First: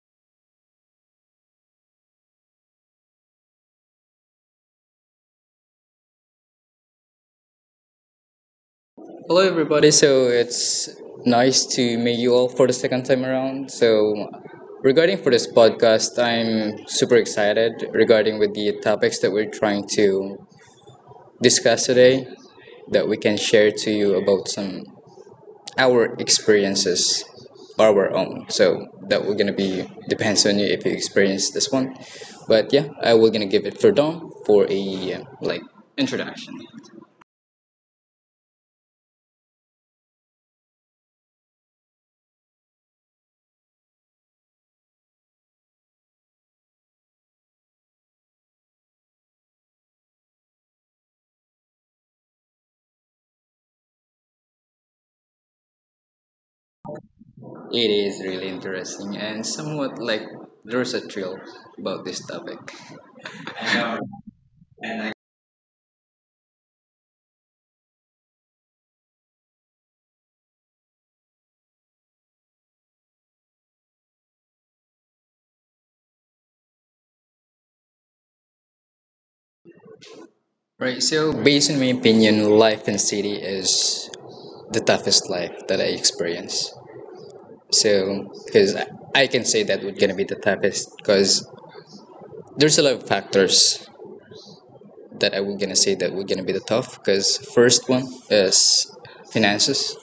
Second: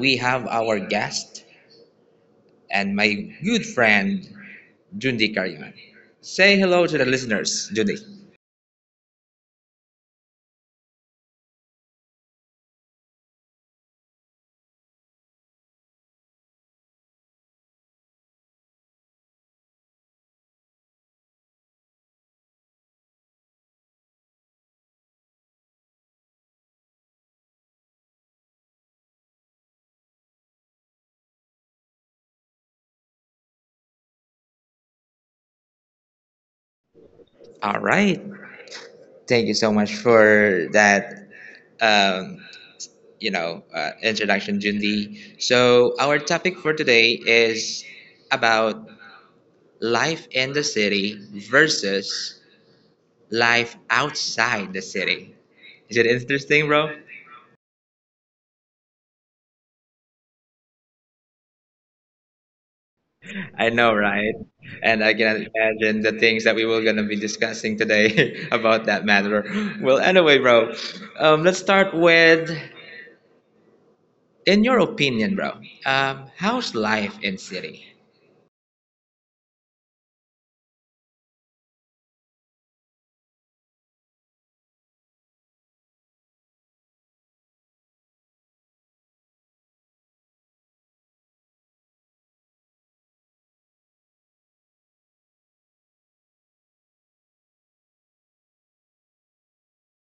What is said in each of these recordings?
we have our guest and my good friend, Jundi Karyaman. Say hello to the listeners, Jundi. Hello, everybody. So it's nice to meet you all for the second time around. So, regarding for this podcast, I'm super excited regarding with the topics that we're trying to discuss today that we can share to you about some our experiences, our own. So that we're gonna be depends on you if you experience this one. But yeah, I will gonna give it for Dom for a like introduction. All right. Thank you so much for that, um, introduction, Jundi. So our topic for today is about life in the city versus life outside the city. Is it interesting, bro? It is really interesting and somewhat like there's a thrill about this topic. I know, right? And I can imagine the things that we were going to be discussing today about that matter. Well, anyway, bro, let's start with, in your opinion, bro, how's life in city? Right, so based on my opinion, life in city is the toughest life that I experience. So, because I can say that would gonna be the toughest, because there's a lot of factors that I would gonna say that would gonna be the tough. Because first one is finances,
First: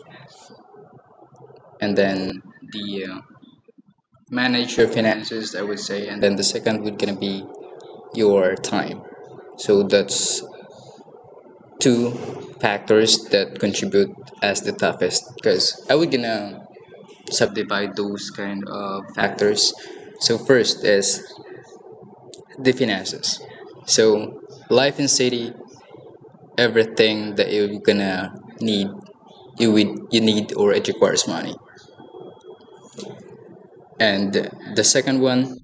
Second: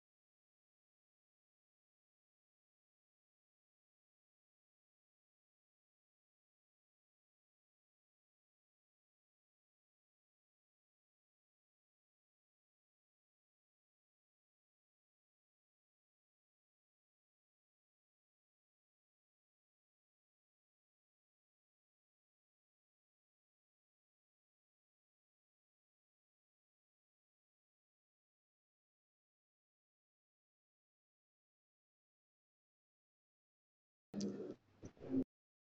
and then the manage your finances, I would say, and then the second would gonna be your time. So that's two factors that contribute as the toughest because I would gonna subdivide those kind of factors. So first is the finances. So life in city, everything that you're gonna need, you would you need or it requires money. And the second one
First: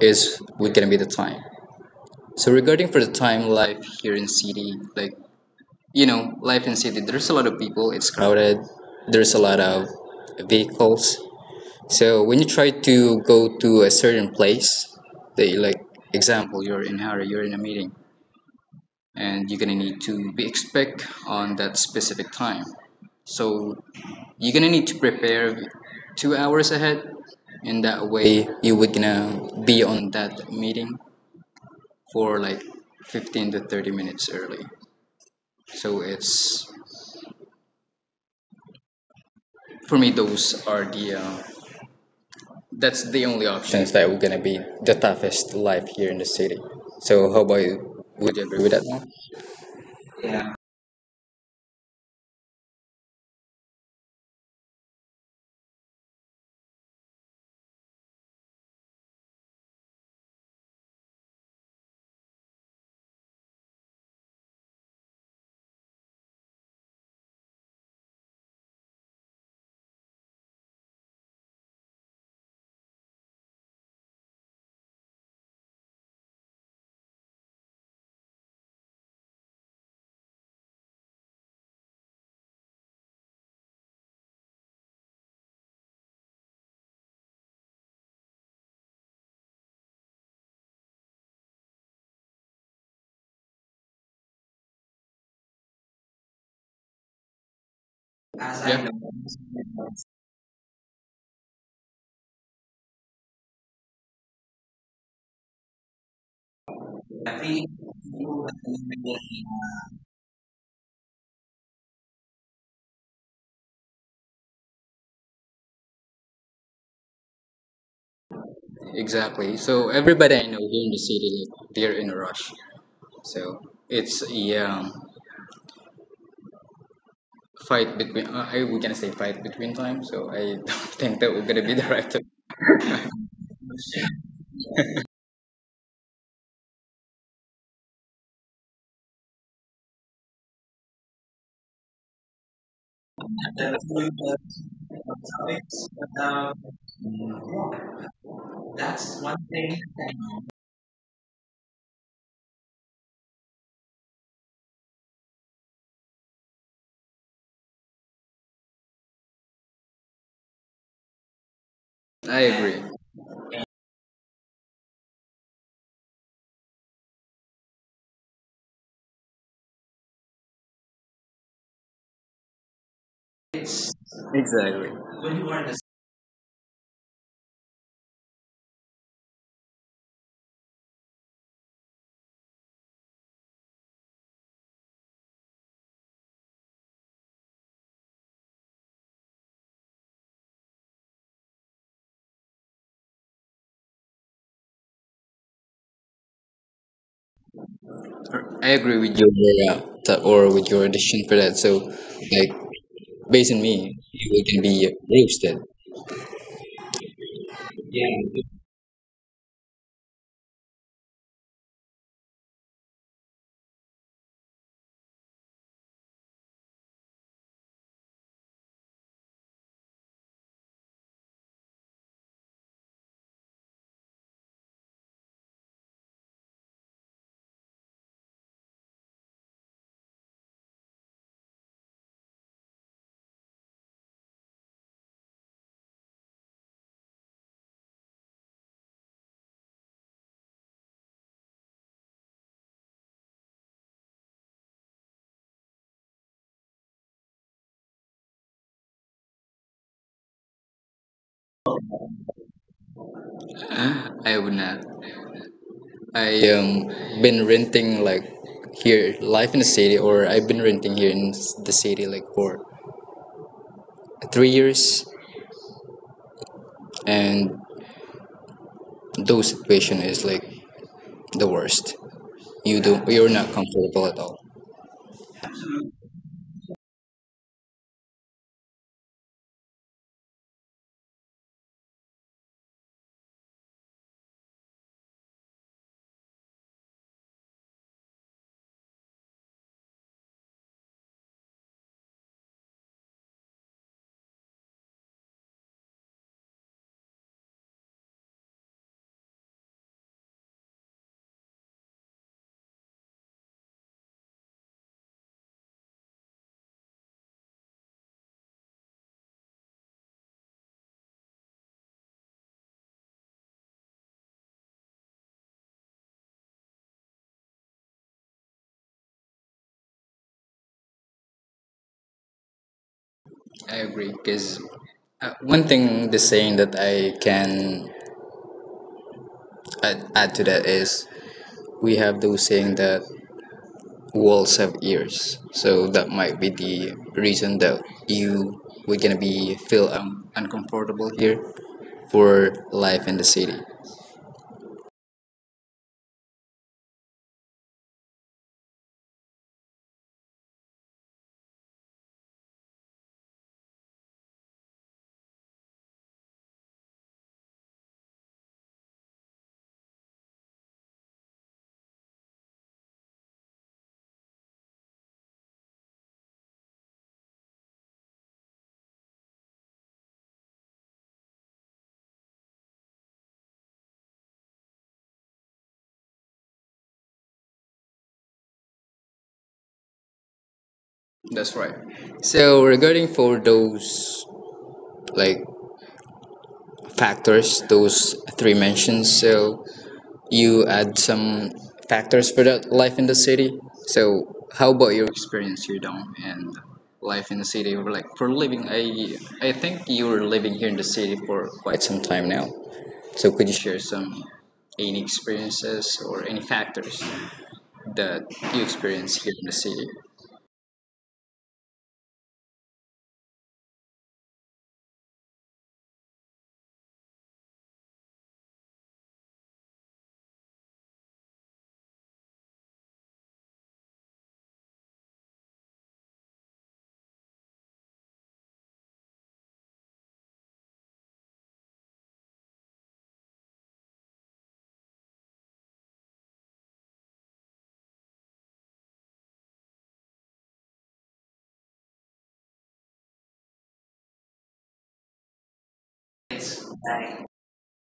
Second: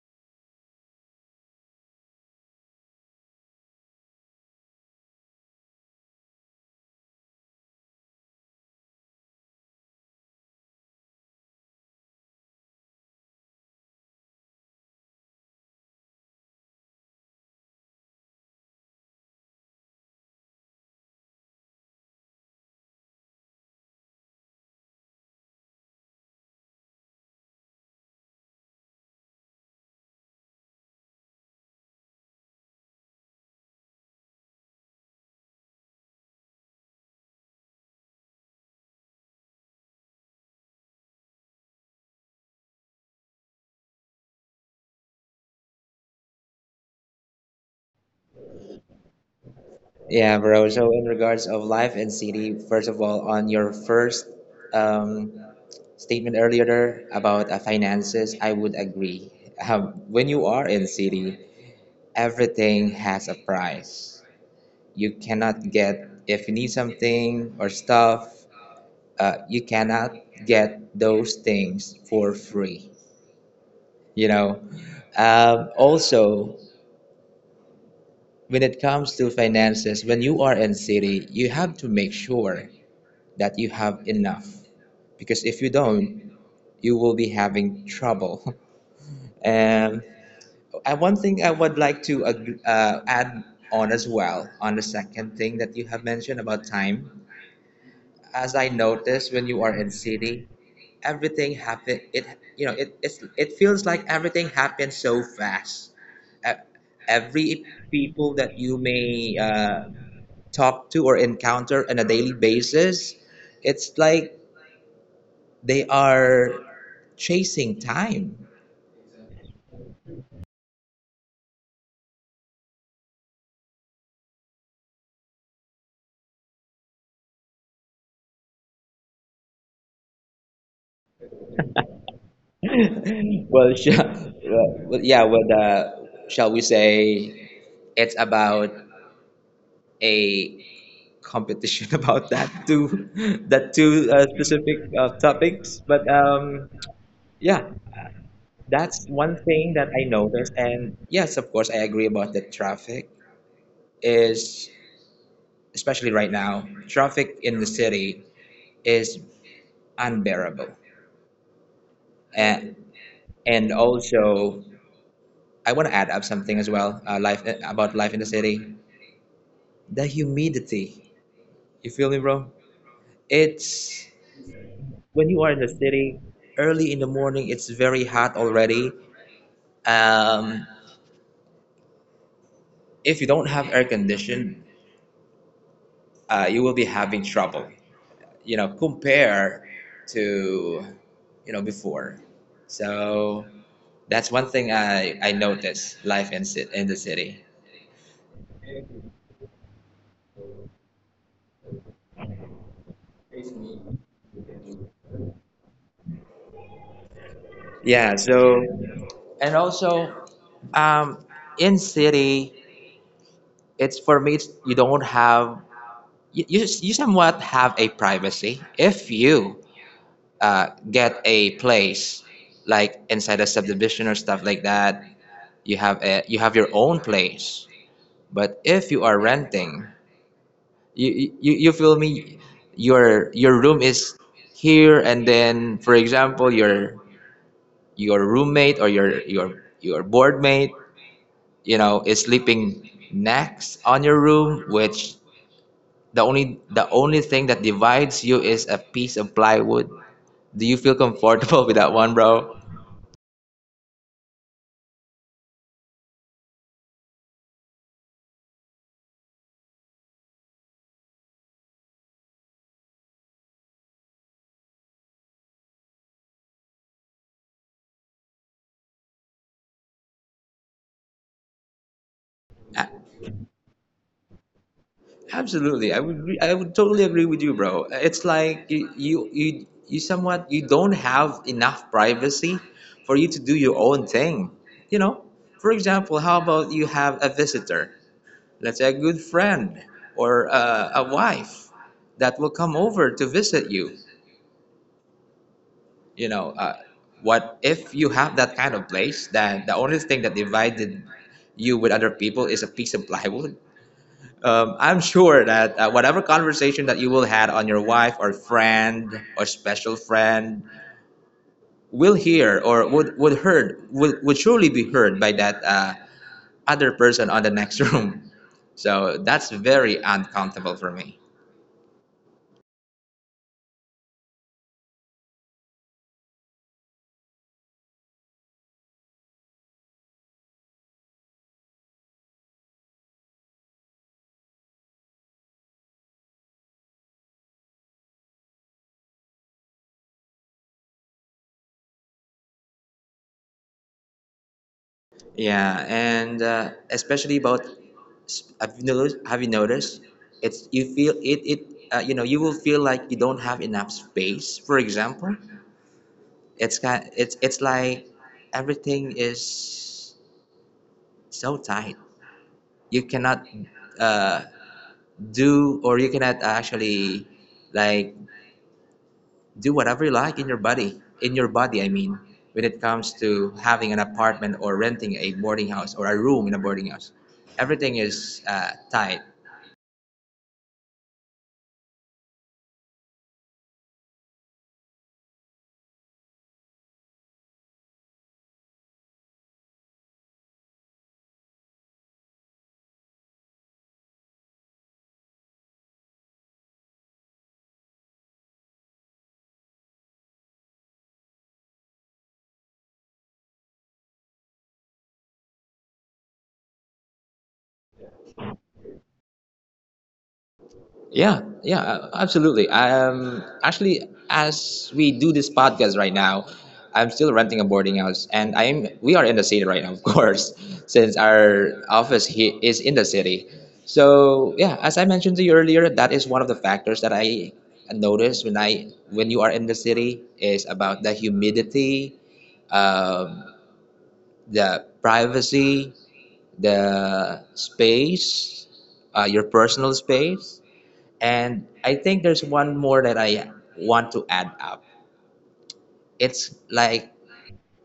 is would gonna be the time. So regarding for the time life here in city, like you know, life in city, there's a lot of people. It's crowded. There's a lot of vehicles. So when you try to go to a certain place, they like example you're in a hurry, you're in a meeting, and you're gonna need to be expect on that specific time. So you're gonna need to prepare 2 hours ahead. In that way, you would gonna be on that meeting for like 15 to 30 minutes early. So it's for me those are the that's the only options that we're going to be the toughest life here in the city. So how about you? Would you agree with that one? Yeah, bro. So in regards of life in city, first of all, on your first um, statement earlier about finances, I would agree. When you are in city, everything has a price. You cannot get, if you need something or stuff, you cannot get those things for free. You know, also, when it comes to finances, when you are in city, you have to make sure that you have enough because if you don't, you will be having trouble. And. And one thing I would like to add on as well on the second thing that you have mentioned about time. As I Yeah, noticed when you are in city, everything happen. It it feels like everything happens so fast. E- Every people that you may talk to or encounter on a daily basis, it's like they are chasing time exactly. So everybody I know here in the city, like, they're in a rush. So it's a fight between, I we're going to say fight between time. So I don't think that we're going to be the right term. Well, sure. Well, yeah, shall we say it's about a competition about that two specific topics. But yeah, that's one thing that I noticed. And yes, of course, I agree about the traffic is, especially right now, traffic in the city is unbearable. I And, agree. and also, I want to add up something as well, life about life in the city. The humidity. You feel me, bro? It's Exactly. when you are in the city early in the morning. It's very hot already. Um, if you don't have air condition, you will be having trouble. You know, compare to you know before. So that's one thing I noticed life in in the city. I agree with your or with your addition for that. So, like, based on me, it can be roasted. Yeah. So and also um, in city, it's for me. It's, you don't have you somewhat have a privacy if you get a place like inside a subdivision or stuff like that, you have a you have your own place. But if you are renting, you feel me, your room is here, and then for example your roommate or your board mate, you know, is sleeping next on your room, which the only thing that divides you is a piece of plywood. Do you feel comfortable with that one, bro? I would not. I been renting like here life in the city, or I've been renting here in the city like for 3 years, and those situation is like the worst. You A- don't, you're not comfortable at all. Absolutely. I would I would totally agree with you, bro. It's like you somewhat you don't have enough privacy for you to do your own thing. You know, for example, how about you have a visitor, let's say a good friend or a wife that will come over to visit you. You know, what if you have that kind of place, then the only thing that divided you with other people is a piece of plywood. I'm sure that whatever conversation that you will had on your wife or friend or special friend will hear or would heard would surely be heard by that other person on the next room. So that's very uncomfortable for me. I agree, because one thing the saying that I can add to that is we have those saying that walls have ears, so that might be the reason that you were gonna be feel uncomfortable here for life in the city. Yeah, and especially about Have you noticed? It's you feel it it You know, you will feel like you don't have enough space. For example, it's kind it's like everything is so tight. You cannot uh, do, or you cannot actually like do whatever you like in your body. In your body, I mean, when it comes to having an apartment or renting a boarding house or a room in a boarding house, everything is tight. That's right, so regarding for those like factors those three mentions, so you add some factors for that life in the city. So, how about your experience here down and life in the city? Or, like for living, I think you were living here in the city for quite some time now. So, could you share some any experiences or any factors that you experience here in the city? Yeah, absolutely. Actually, as we do this podcast right now, I'm still renting a boarding house, and I'm we are in the city right now, of course, since our office here is in the city. So yeah, as I mentioned to you earlier, that is one of the factors that I notice when I when you are in the city is about the humidity, um, the privacy, the space, your personal space. And I think there's one more that I want to add up. It's like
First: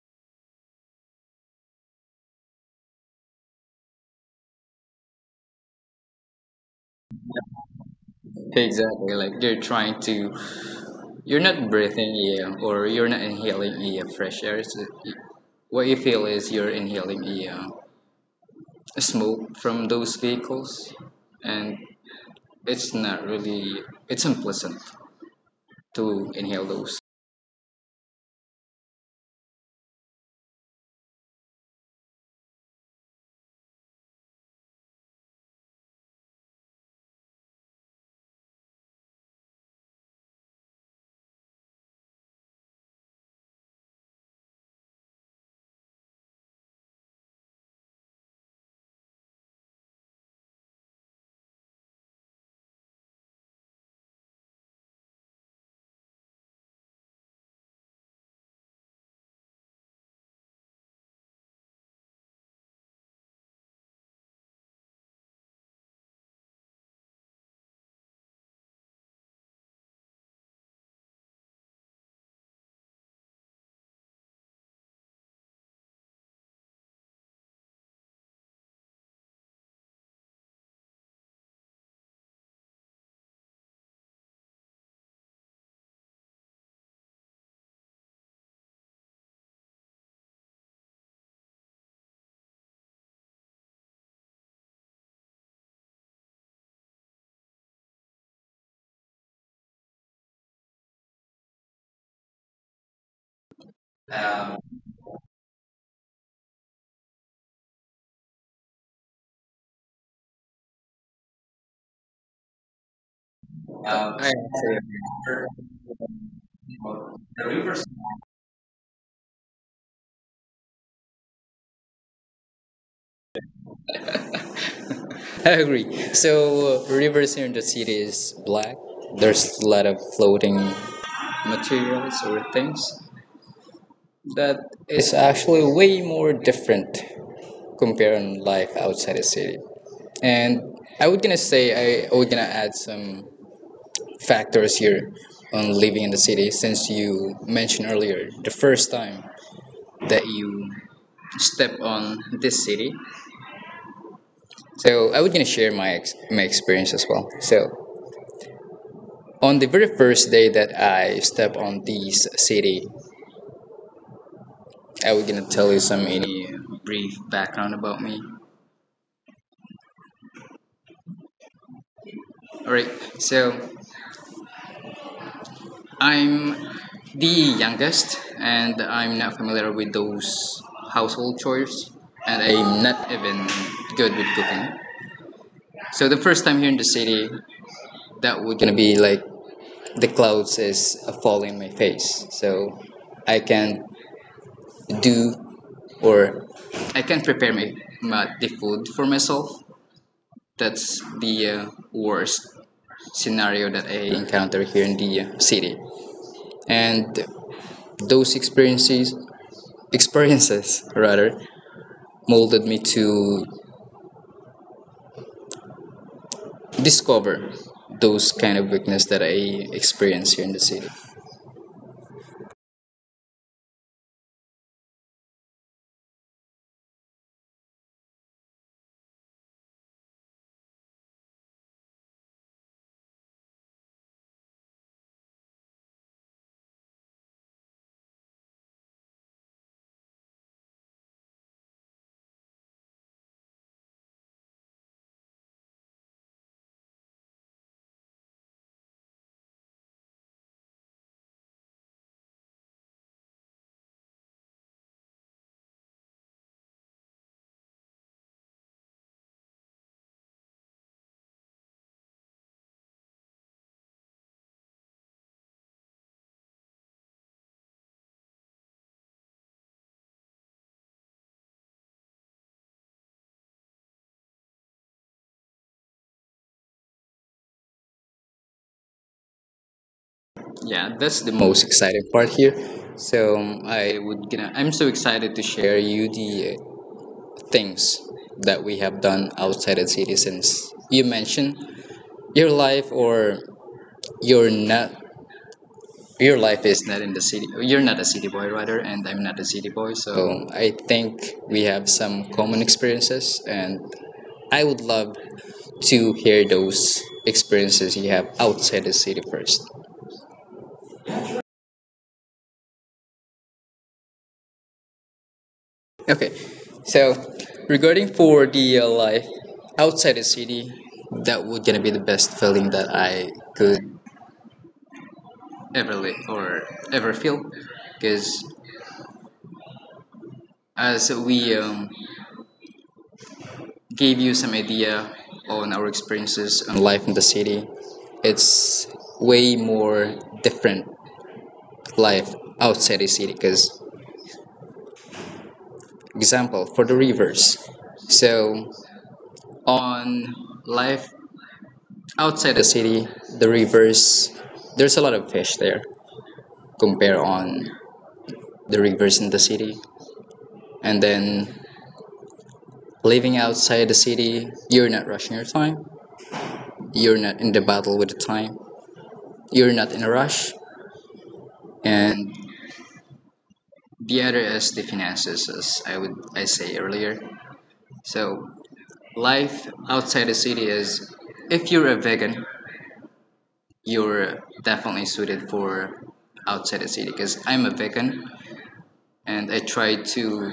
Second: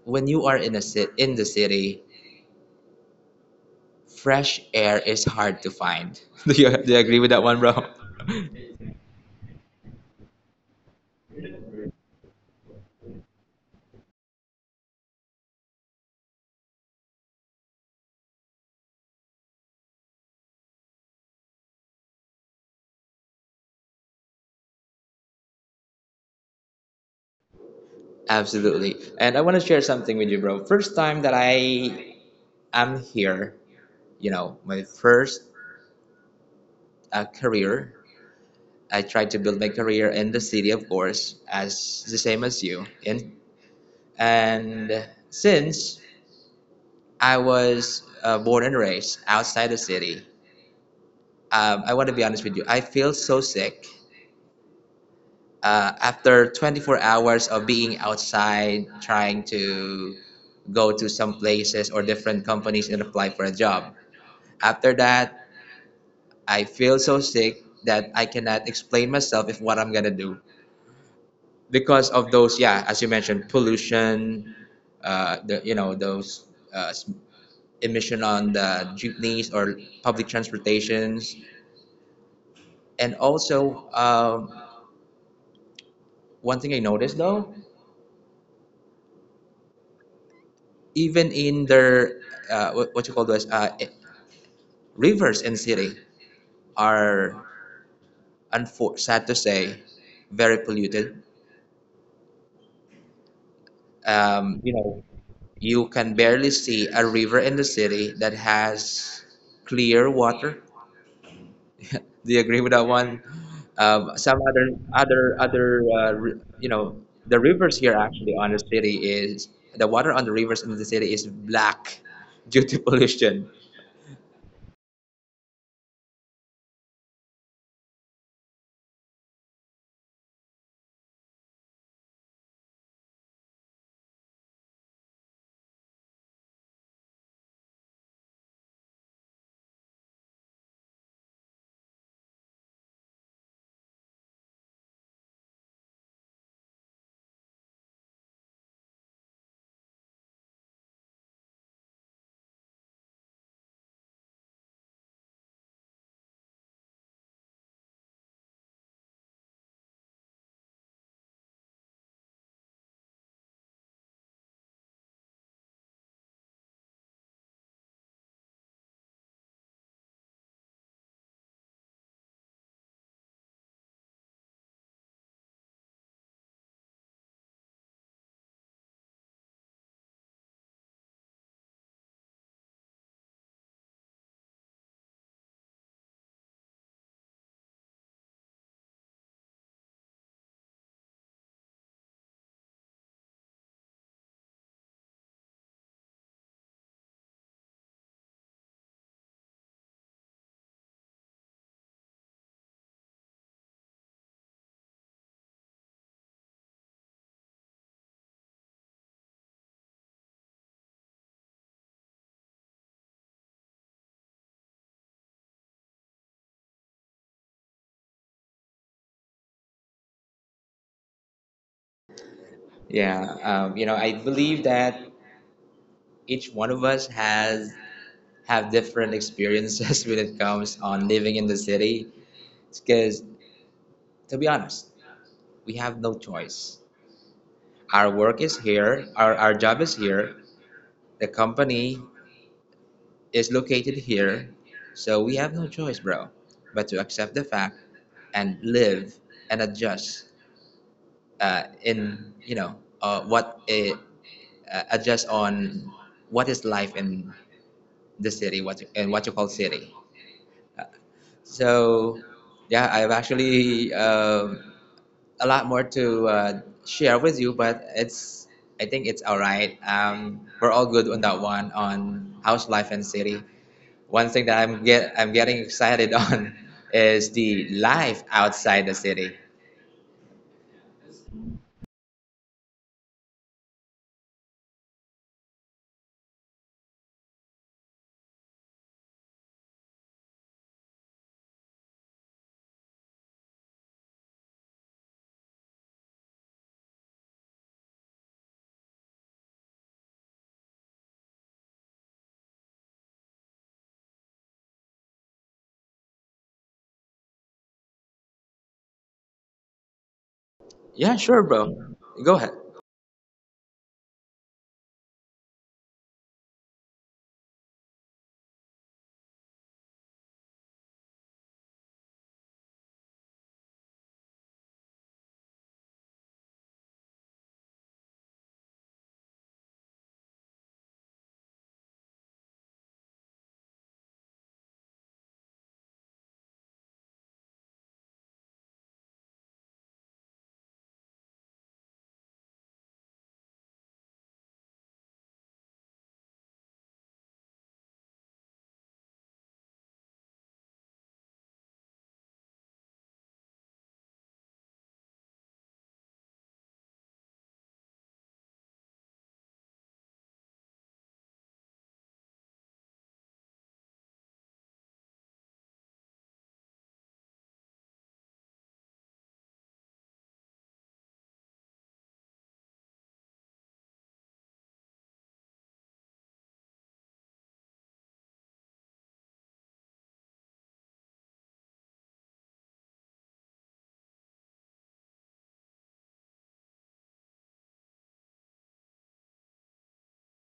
when you are in a in the city, fresh air is hard to find. Do you agree with that one, bro? Exactly, like you're trying to, you're not breathing air or you're not inhaling air fresh air. So what you feel is you're inhaling air smoke from those vehicles, and it's not really it's unpleasant to inhale those. Absolutely. And I want to share something with you, bro. First time that I am here, you know, my first career, I tried to build my career in the city, of course, as the same as you. And since I was born and raised outside the city, I want to be honest with you. I feel so sick after 24 hours of being outside, trying to go to some places or different companies and apply for a job. After that, I feel so sick that I cannot explain myself if what I'm gonna do because of those. Yeah, as you mentioned, pollution. The you know those uh, emission on the jeepneys or public transportations, and also one thing I noticed though, even in their what you call those rivers and city are sad to say very polluted. You know, you can barely see a river in the city that has clear water. Do you agree with that one? I Some other you know, the rivers here actually on the city is the water on the rivers in the city is black due to pollution. I agree. So rivers here in the city is black. There's a lot of floating materials or things that is actually way more different compared comparing life outside the city. And I would gonna say I would gonna add some factors here on living in the city since you mentioned earlier the first time that you step on this city. So I was gonna share my experience as well. So on the very first day that I step on this city, I was gonna tell you some any brief background about me. All right. So I'm the youngest, and I'm not familiar with those household chores, and I'm not even good with cooking. So the first time here in the city, that would gonna be like the clouds is falling in my face so I can do or I can prepare my the food for myself. That's the worst scenario that I encounter here in the city. And those experiences rather molded me to discover those kind of weakness that I experience here in the city. Yeah, you know, I believe that each one of us has have different experiences when it comes on living in the city. Because to be honest, we have no choice. Our work is here, our job is here. The company is located here. So we have no choice, bro, but to accept the fact and live and adjust in you know what adjust on what is life in the city, what and what you call city. So, yeah, I've actually a lot more to share with you, but it's I think it's all right. We're all good on that one on house life and city. One thing that I'm getting excited on is the life outside the city. Yeah, that's the most exciting part here. So I would gonna, I'm so excited to share you the things that we have done outside the city since you mentioned your life or your not your life is not in the city. You're not a city boy rather, and I'm not a city boy. So I think we have some common experiences, and I would love to hear those experiences you have outside the city first. Yeah, sure, bro. Go ahead. Okay, so regarding for the life outside the city, that would gonna be the best feeling that I could ever live or ever feel, because as we gave you some idea on our experiences on life in the city, it's way more different life outside the city. Because example for the rivers, so on life outside the city, the rivers, there's a lot of fish there compare on the rivers in the city. And then living outside the city, you're not rushing your time. You're not in the battle with the time. You're not in a rush. And the other is the finances, as I would I say earlier. So life outside the city is, if you're a vegan, you're definitely suited for outside the city because I'm a vegan and I try to.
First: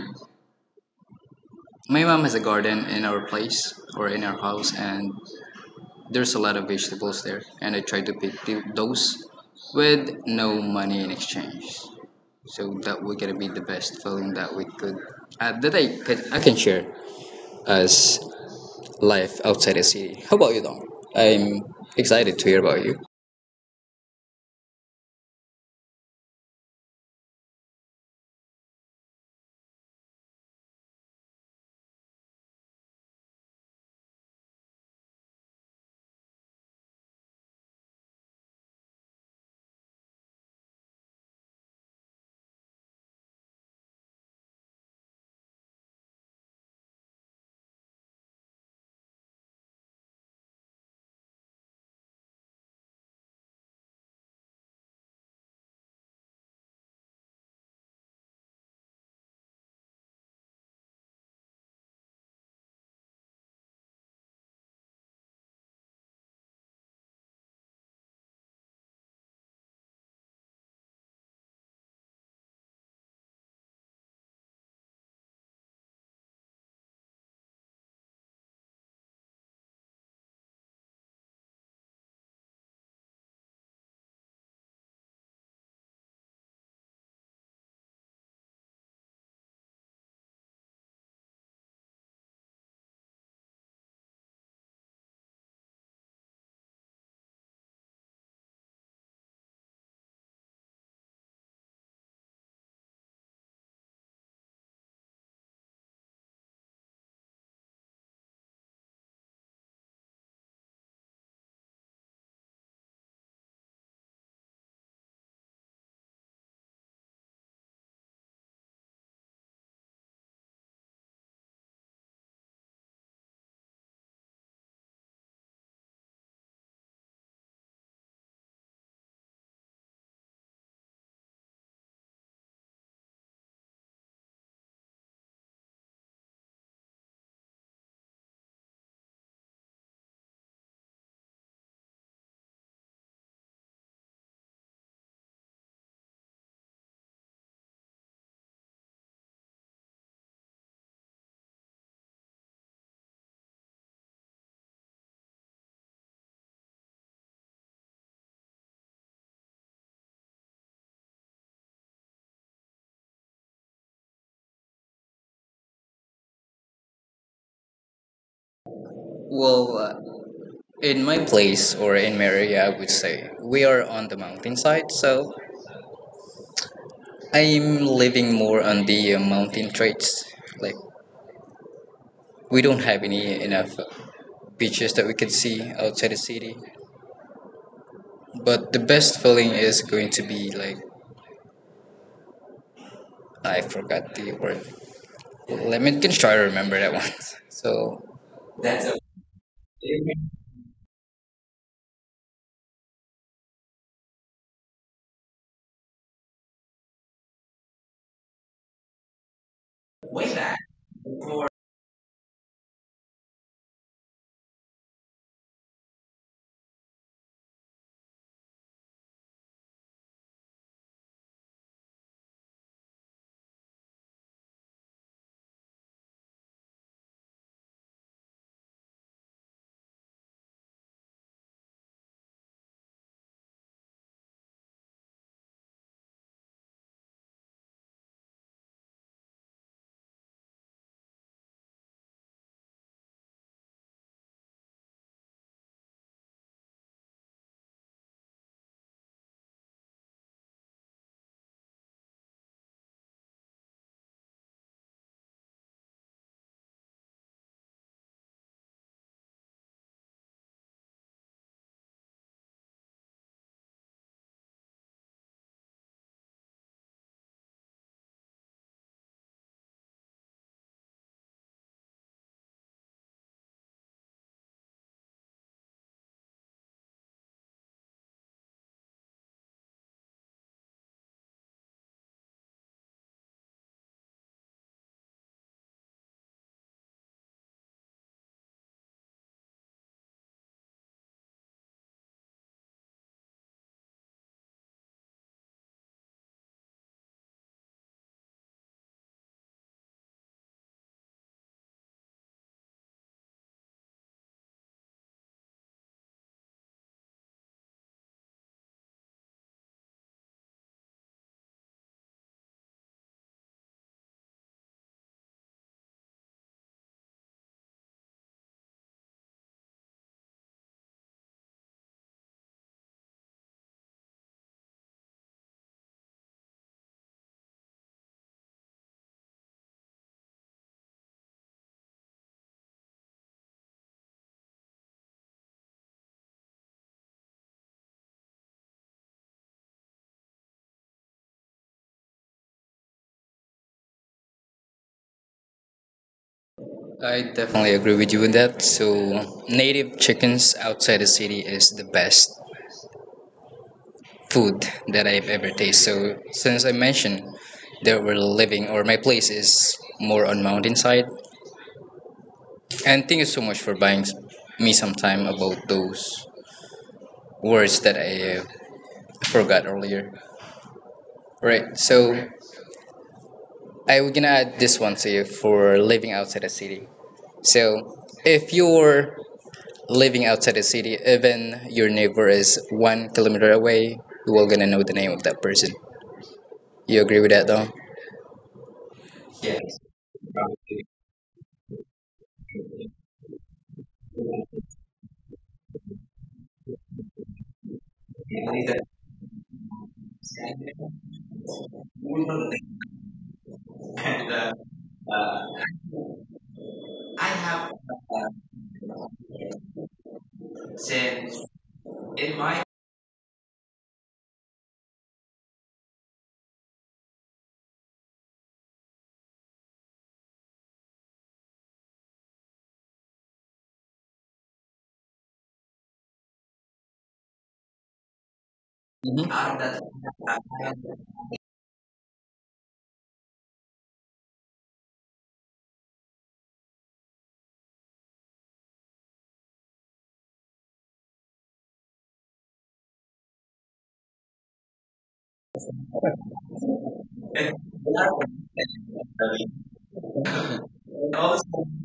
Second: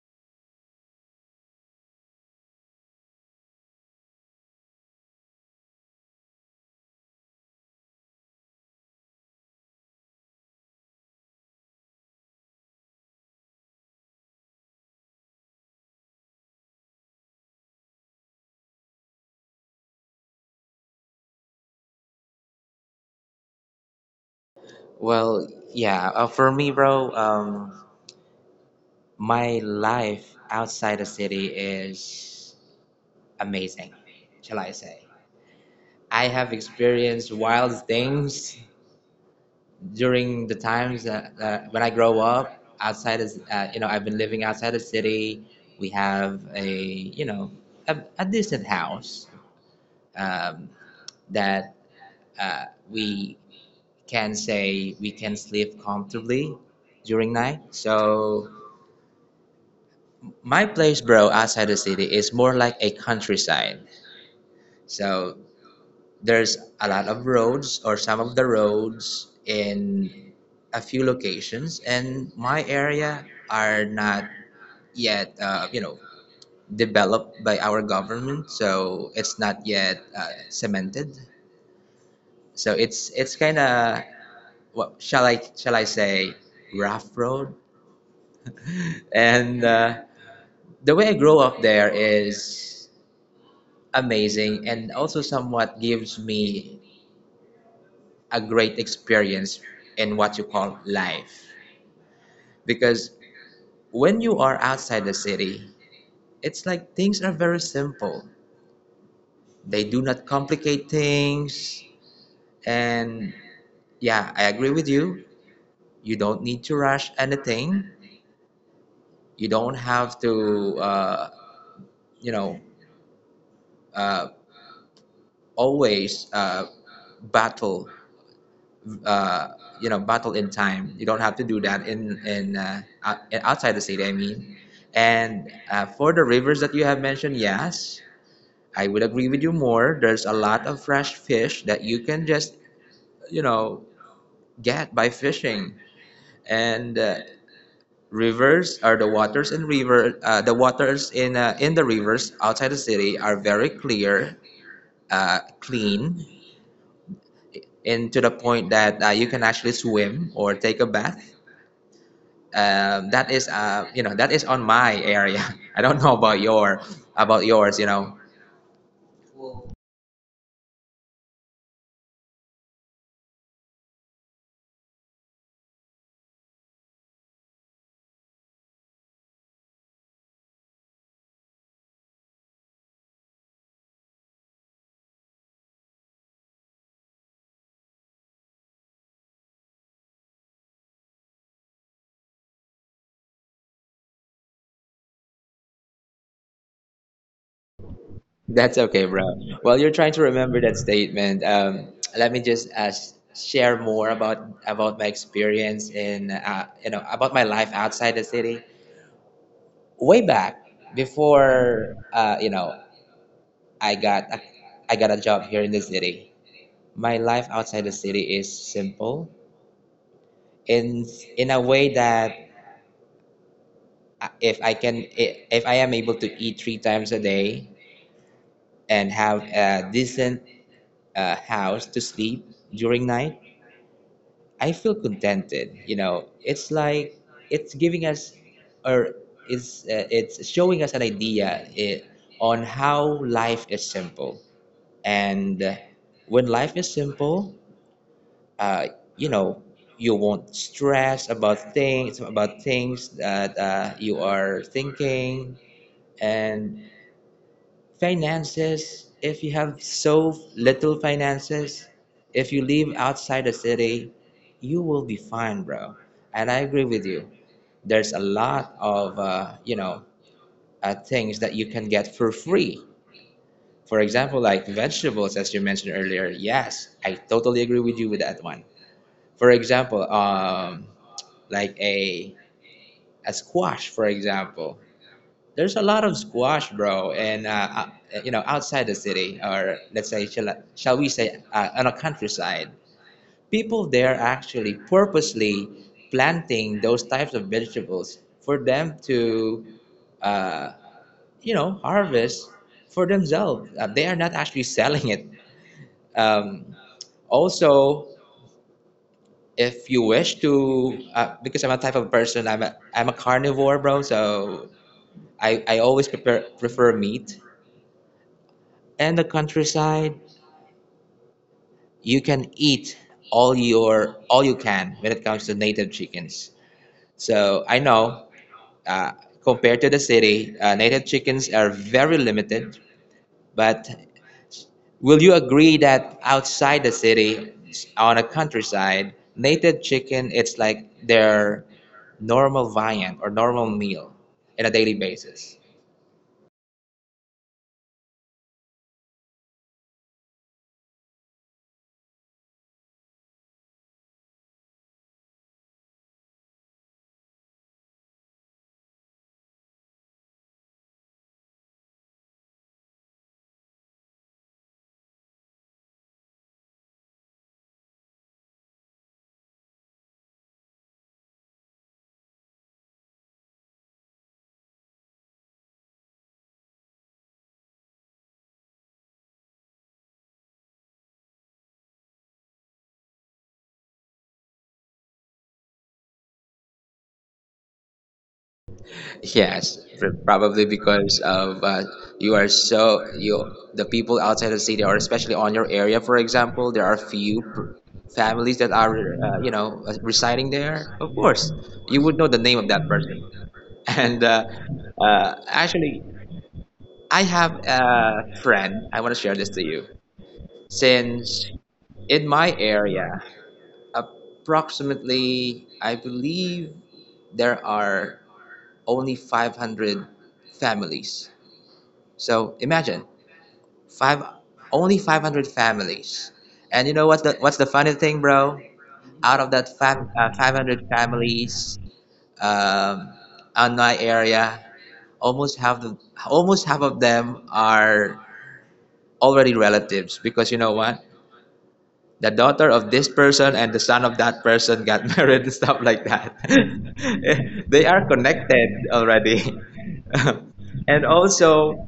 My mom has a garden in our place or in our house, and there's a lot of vegetables there, and I try to pick those with no money in exchange, so that we're gonna be the best feeling that we could that I can share as life outside the city. How about you, Dom? I'm excited to hear about you. Well, yeah, for me, bro, my life outside the city is amazing, shall I say? I have experienced wild things during the times that when I grow up outside is you know, I've been living outside the city. We have a you know a decent house um, that we can say we can sleep comfortably during night. So my place, bro, outside the city is more like a countryside. So there's a lot of roads, or some of the roads in a few locations and my area are not yet you know, developed by our government, so it's not yet cemented. So it's kind of what shall I say, rough road. And the way I grow up there is amazing and also somewhat gives me a great experience in what you call life. Because when you are outside the city, it's like things are very simple. They do not complicate things. And yeah, I agree with you. You don't need to rush anything. You don't have to, you know, uh, always battle. Uh, you know, battle in time. You don't have to do that in outside the city. I mean, and for the rivers that you have mentioned, yes, I would agree with you more. There's a lot of fresh fish that you can just, you know, get by fishing. And rivers are the waters in river. The waters in the rivers outside the city are very clear, clean, and to the point that you can actually swim or take a bath. That is, you know, that is on my area. I don't know about your about yours. You know. Well, in my place or in my area, I would say we are on the mountainside, so I'm living more on the mountain traits, like we don't have any enough beaches that we can see outside the city, but the best feeling is going to be like I forgot the word. Let me can try to remember that one. So That's that's a okay, bro. Well, you're trying to remember that statement. Let me just share more about my experience in you know, about my life outside the city. Way way back. back Before. before you know, I got a, I got a job here in the city. My life outside the city is simple in in a way that if if I am able to eat three times a day and have a decent house to sleep during night, I feel contented. You know, it's like it's giving us, or it's showing us an idea on how life is simple. And when life is simple, uh, you know, you won't stress about things that you are thinking, and finances. If you have so little finances, if you live outside the city, you will be fine, bro. And I agree with you. There's a lot of, things that you can get for free. For example, like vegetables, as you mentioned earlier. Yes, I totally agree with you with that one. For example, like a squash, for example. There's a lot of squash, bro, and outside the city, or let's say, shall we say, on a countryside, people there actually purposely planting those types of vegetables for them to, uh, harvest for themselves. They are not actually selling it. Um, also, if you wish to, because I'm a type of person, I'm a carnivore, bro. So I always prefer meat. And the countryside, you can eat all you can when it comes to native chickens. So I know, uh, compared to the city, native chickens are very limited. But will you agree that outside the city, on a countryside, native chicken, it's like their normal viand or normal meal in a daily basis? I definitely agree with you on that. So native chickens outside the city is the best food that I've ever tasted. So since I mentioned that we're living or my place is more on mountainside, and thank you so much for buying me some time about those words that I forgot earlier. Right, so I'm gonna add this one to you for living outside the city. So if you're living outside the city, even your neighbor is 1 kilometer away, you are gonna know the name of that person. You agree with that, though? Yes, probably because of you are so you the people outside the city, or especially on your area, for example, there are few families that are residing there. Of course, you would know the name of that person. And Hmm? Actually, I have a friend. I want to share this to you. Since in my area, approximately, I believe there are only 500 families. So imagine five only 500 families. And what's the funny thing, bro? Out of that 500 families um, on my area, almost half the almost half of them are already relatives. Because you know what? The daughter of this person and the son of that person got married and stuff like that. They are connected already. And also,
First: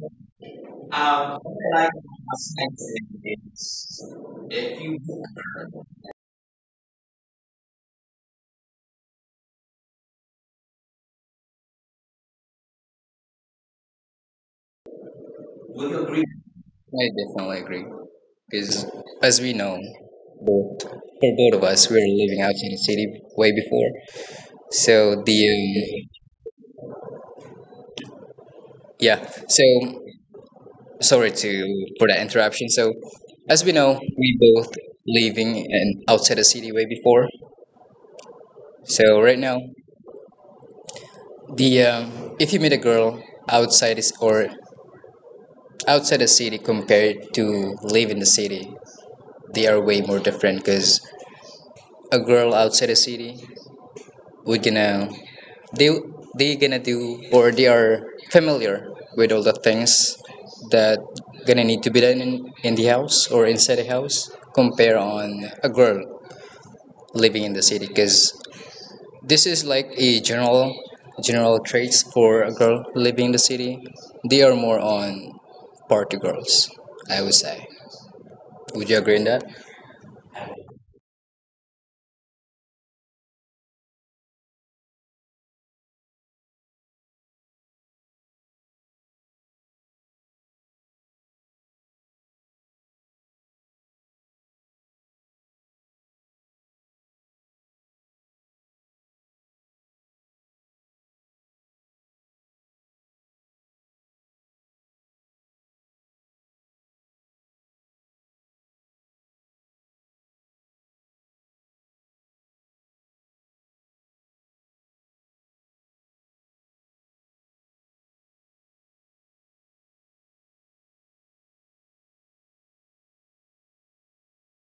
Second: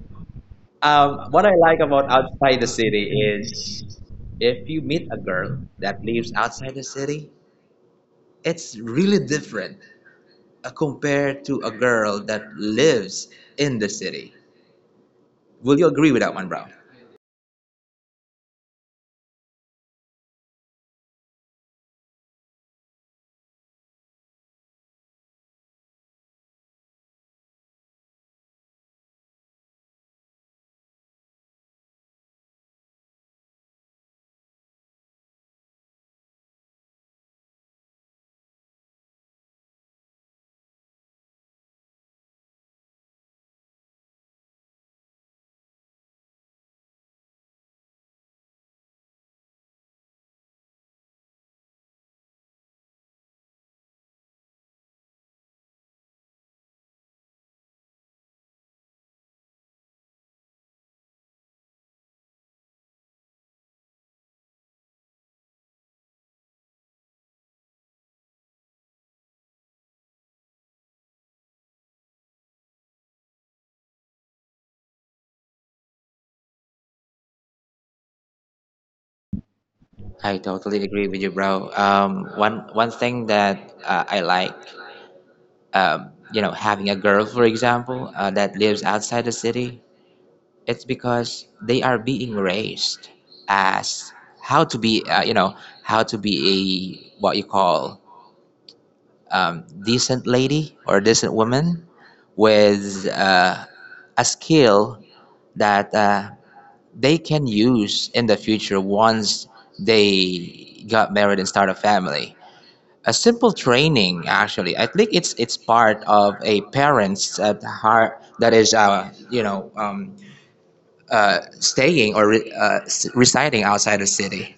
What I like about outside the city is if you meet a girl that lives outside the city, it's really different compared to a girl that lives in the city. Will you agree with that one, bro? I definitely agree. Because as we know, both for both of us, we were living outside the city way before. So the yeah. So sorry to for that interruption. So as we know, we both living and outside the city way before. So right now, the if you meet a girl outside is or outside the city compared to live in the city, they are way more different. Because a girl outside the city, we're gonna they they gonna do or they are familiar with all the things that gonna need to be done in the house or inside the house compare on a girl living in the city, because this is like a general traits for a girl living in the city. They are more on party girls, I would say. Would you agree on that? I totally agree with you, bro. One thing that I like, having a girl, for example, that lives outside the city. It's because they are being raised as how to be, how to be a, what you call, decent lady or decent woman with a skill that they can use in the future, once they got married and start a family. A simple training, actually, I think it's part of a parent's heart that is, uh, staying or residing outside the city.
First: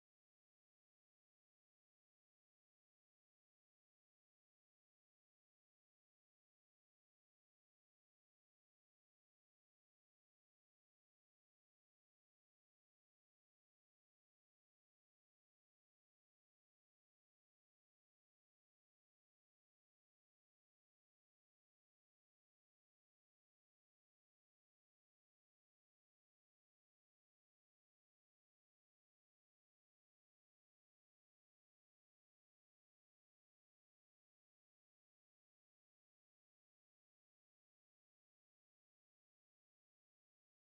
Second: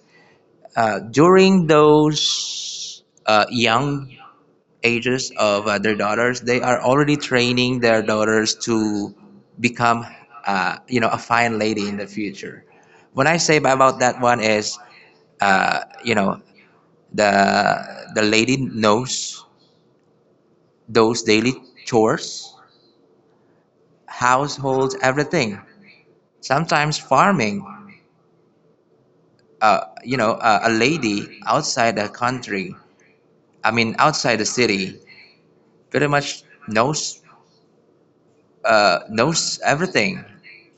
During those young ages of their daughters, they are already training their daughters to become, a fine lady in the future. When I say about that one is, uh, you know, the lady knows those daily chores, households, everything. Sometimes farming. Uh, you know, a lady outside the country, I mean, outside the city, pretty much knows everything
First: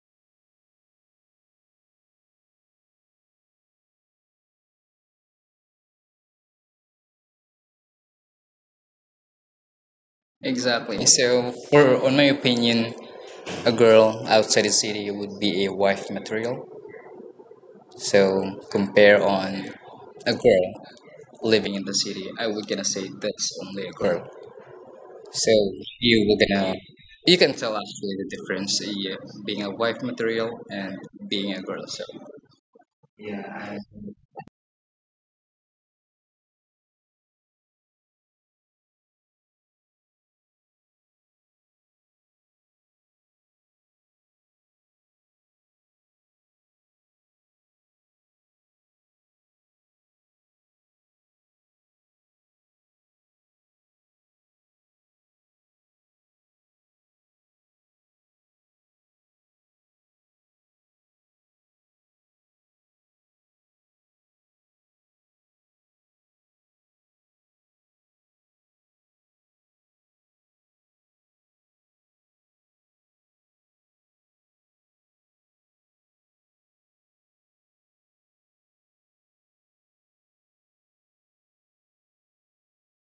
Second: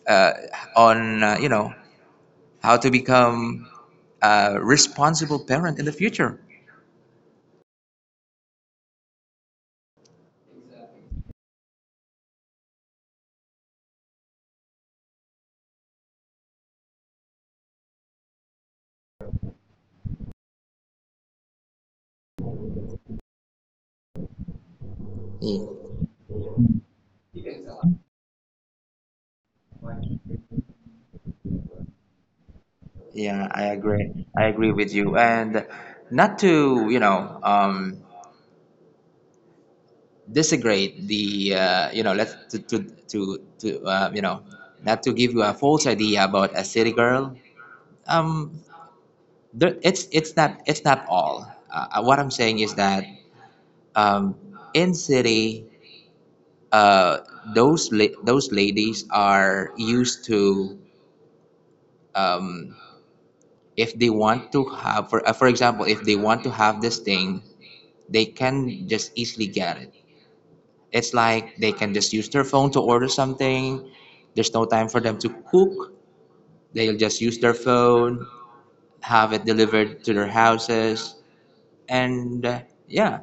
uh, on how to become a responsible parent in the future. Exactly, so for on my opinion a girl outside the city would be a wife material. So compare on a girl living in the city. I was gonna say that's only a girl. So Yeah, you were gonna you can tell actually the difference, yeah, being a wife material and being a girl. So yeah, I yeah, agree. I agree with you. And not to disagree the you know let to you know not to give you a false idea about a city girl. Um, there, it's not all. What I'm saying is that um, in city, uh, those those ladies are used to, if they want to have for example, if they want to have this thing, they can just easily get it. It's like they can just use their phone to order something. There's no time for them to cook. They'll just use their phone, have it delivered to their houses. And yeah.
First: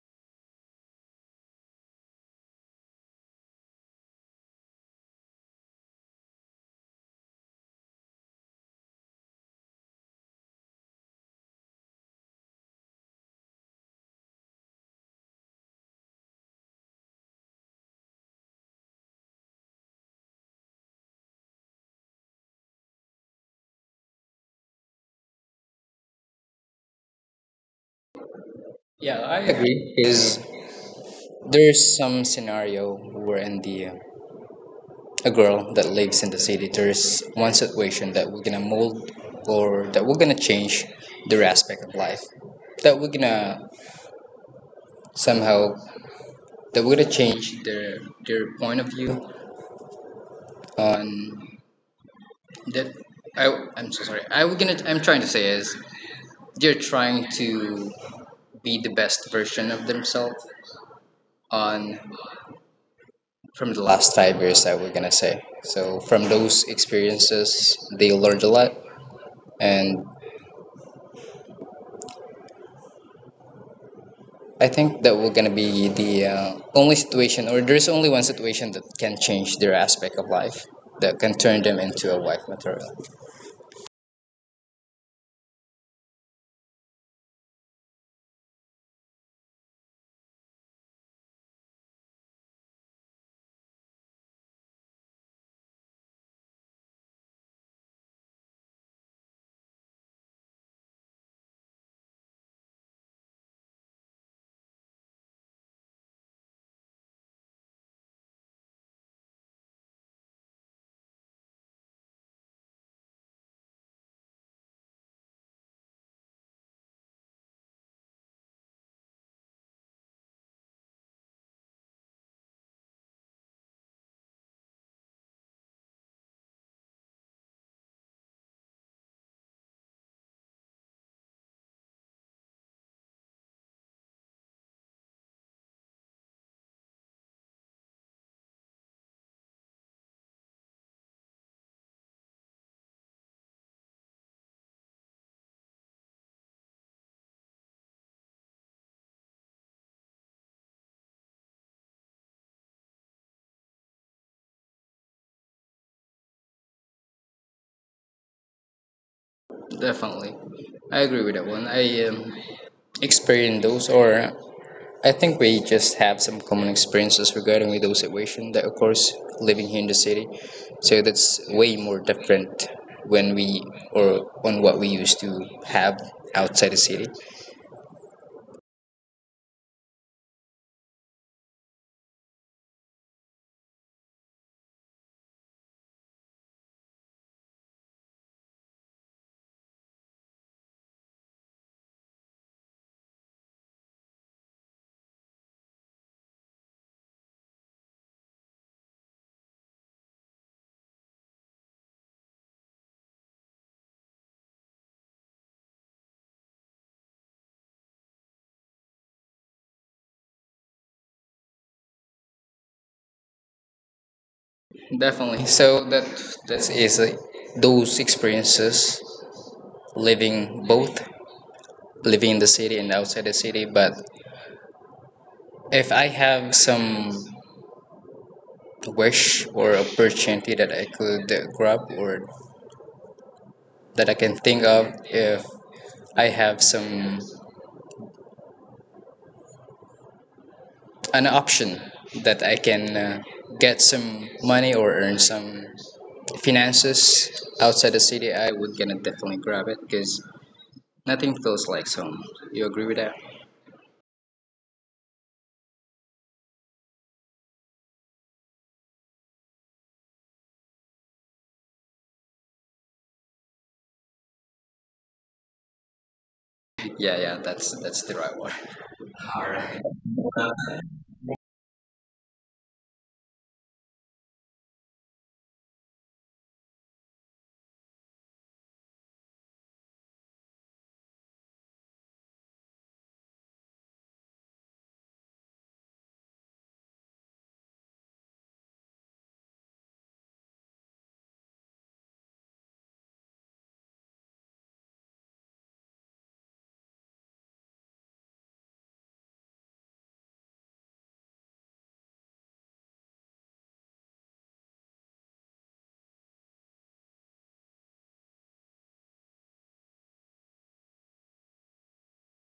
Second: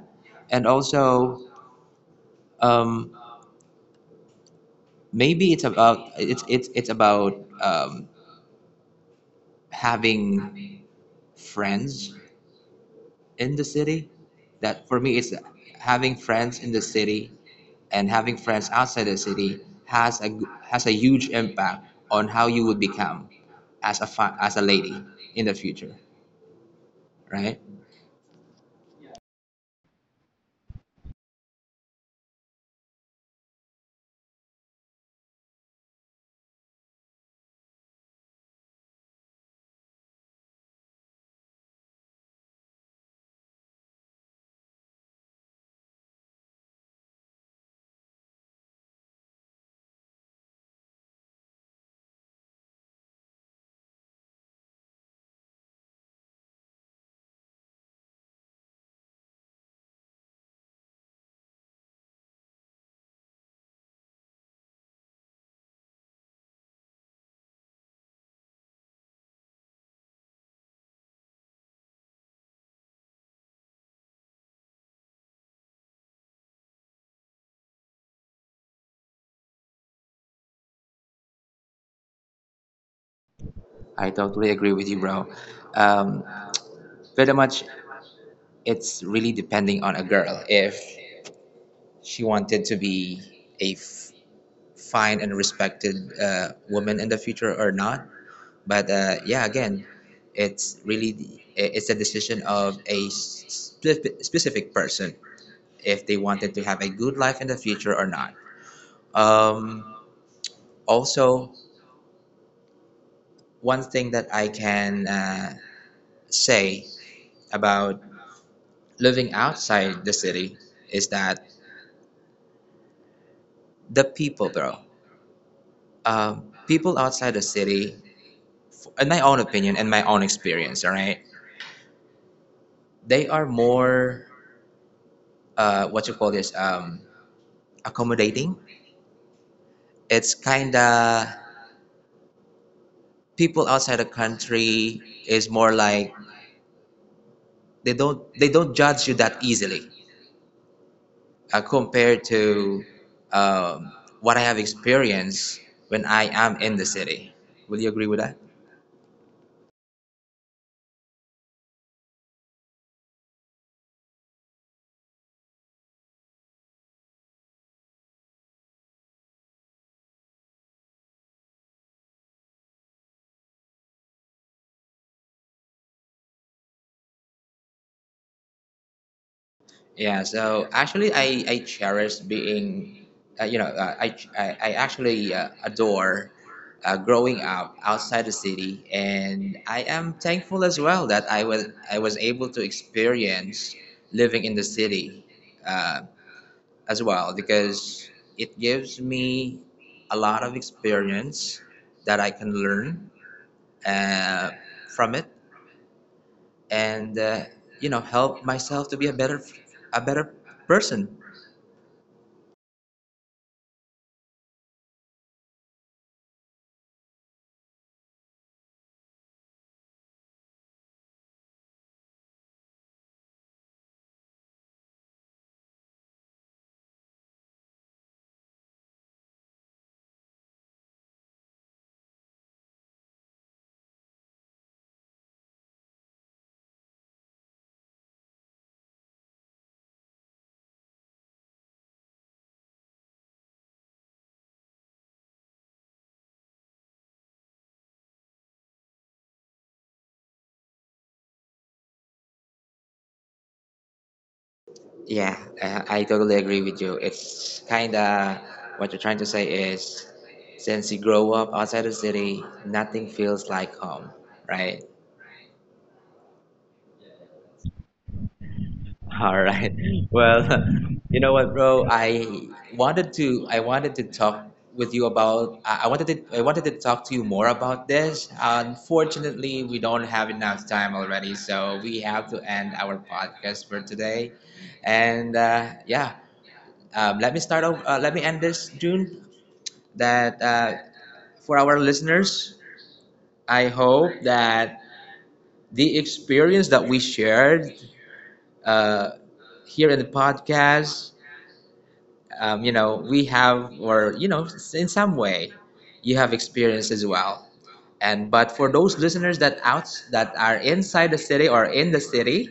And also, um, maybe it's about, um, having friends in the city. That for me is, having friends in the city and having friends outside the city has a huge impact on how you would become as a as a lady in the future, right? yeah, I agree because there's some scenario where in the a girl that lives in the city, there's one situation that we're gonna mold or that we're gonna change their aspect of life that we're gonna somehow that would have changed their point of view on that. I, I'm so sorry. I was gonna. I'm trying to say is they're trying to be the best version of themselves on from the last 5 years. I was gonna say. So from those experiences, they learned a lot, and I think that we're gonna be the only situation, or there's only one situation that can change their aspect of life, that can turn them into a wife material. I totally agree with you, bro. Um, pretty much, it's really depending on a girl, if she wanted to be a fine and respected woman in the future or not. But yeah, again, it's really the- it's a decision of a specific person if they wanted to have a good life in the future or not. Um, also, one thing that I can say about living outside the city is that the people, bro, people outside the city, in my own opinion and my own experience, all right, they are more, what you call this, accommodating. It's kind of, people outside the country is more like, they don't judge you that easily compared to um, what I have experienced when I am in the city. Will you agree with that? Definitely, I agree with that one. I experience those or I think we just have some common experiences regarding with those situation that of course living here in the city so that's way more different when we or on what we used to have outside the city. Yeah, so actually, I cherish being, I actually adore growing up outside the city, and I am thankful as well that I was able to experience living in the city uh, as well, because it gives me a lot of experience that I can learn uh, from it, and help myself to be a better a better person. Definitely, so that is those experiences living both living in the city and outside the city, but if I have some wish or opportunity that I could grab or that I can think of, if I have some an option that I can get some money or earn some finances outside the city, I would gonna definitely grab it because nothing feels like home. You agree with that? Yeah, I totally agree with you. It's kind of, what you're trying to say is, since you grow up outside the city, nothing feels like home, right? Yeah, yeah, that's the right one. All right. Well, you know what, bro? I wanted to talk with you about I wanted to talk to you more about this. Unfortunately, we don't have enough time already, so we have to end our podcast for today. And yeah, let me start off. Let me end this, June. That for our listeners, I hope that the experience that we shared uh, here in the podcast, you know, we have, or, you know, in some way, you have experience as well. And but for those listeners that out that are inside the city or in the city,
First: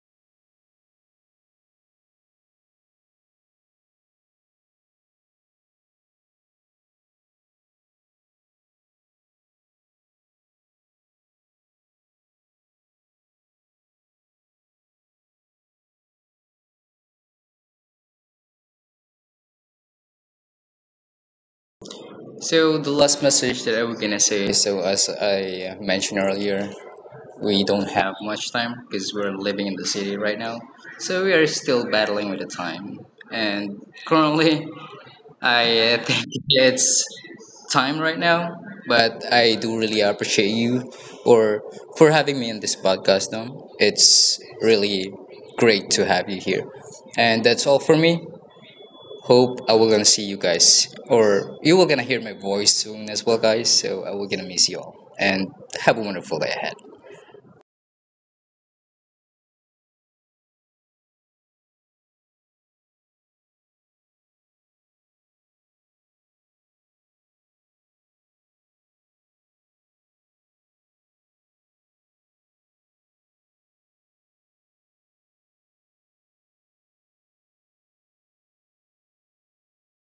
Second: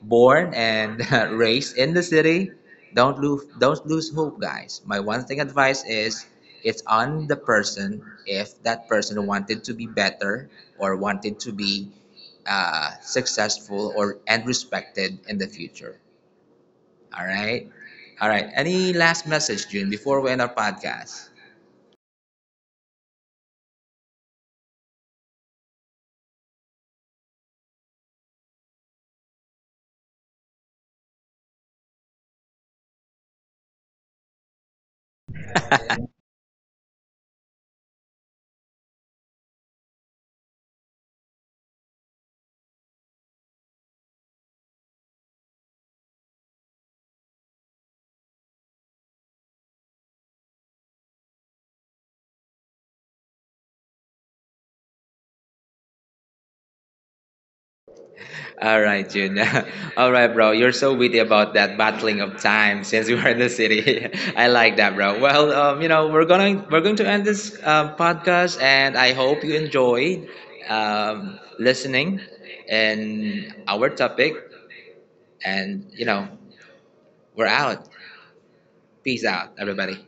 born and raised in the city, don't lose hope, guys. My one thing advice is, it's on the person if that person wanted to be better or wanted to be successful or and respected in the future. All right. All right. Any last message, June, before we end our podcast? So the last message that I was gonna say is so as I mentioned earlier, we don't have much time because we're living in the city right now. So we are still battling with the time. And currently I think it's time right now, but I do really appreciate you or for having me in this podcast. No, it's really great to have you here, and that's all for me. Hope I will gonna see you guys, or you will gonna hear my voice soon as well, guys. So I will gonna miss you all, and have a wonderful day ahead. All right, June. All right, bro. You're so witty about that battling of time since we were in the city. I like that, bro. Well, you know, we're going to end this podcast, and I hope you enjoyed listening and our topic. And you know, we're out. Peace out, everybody.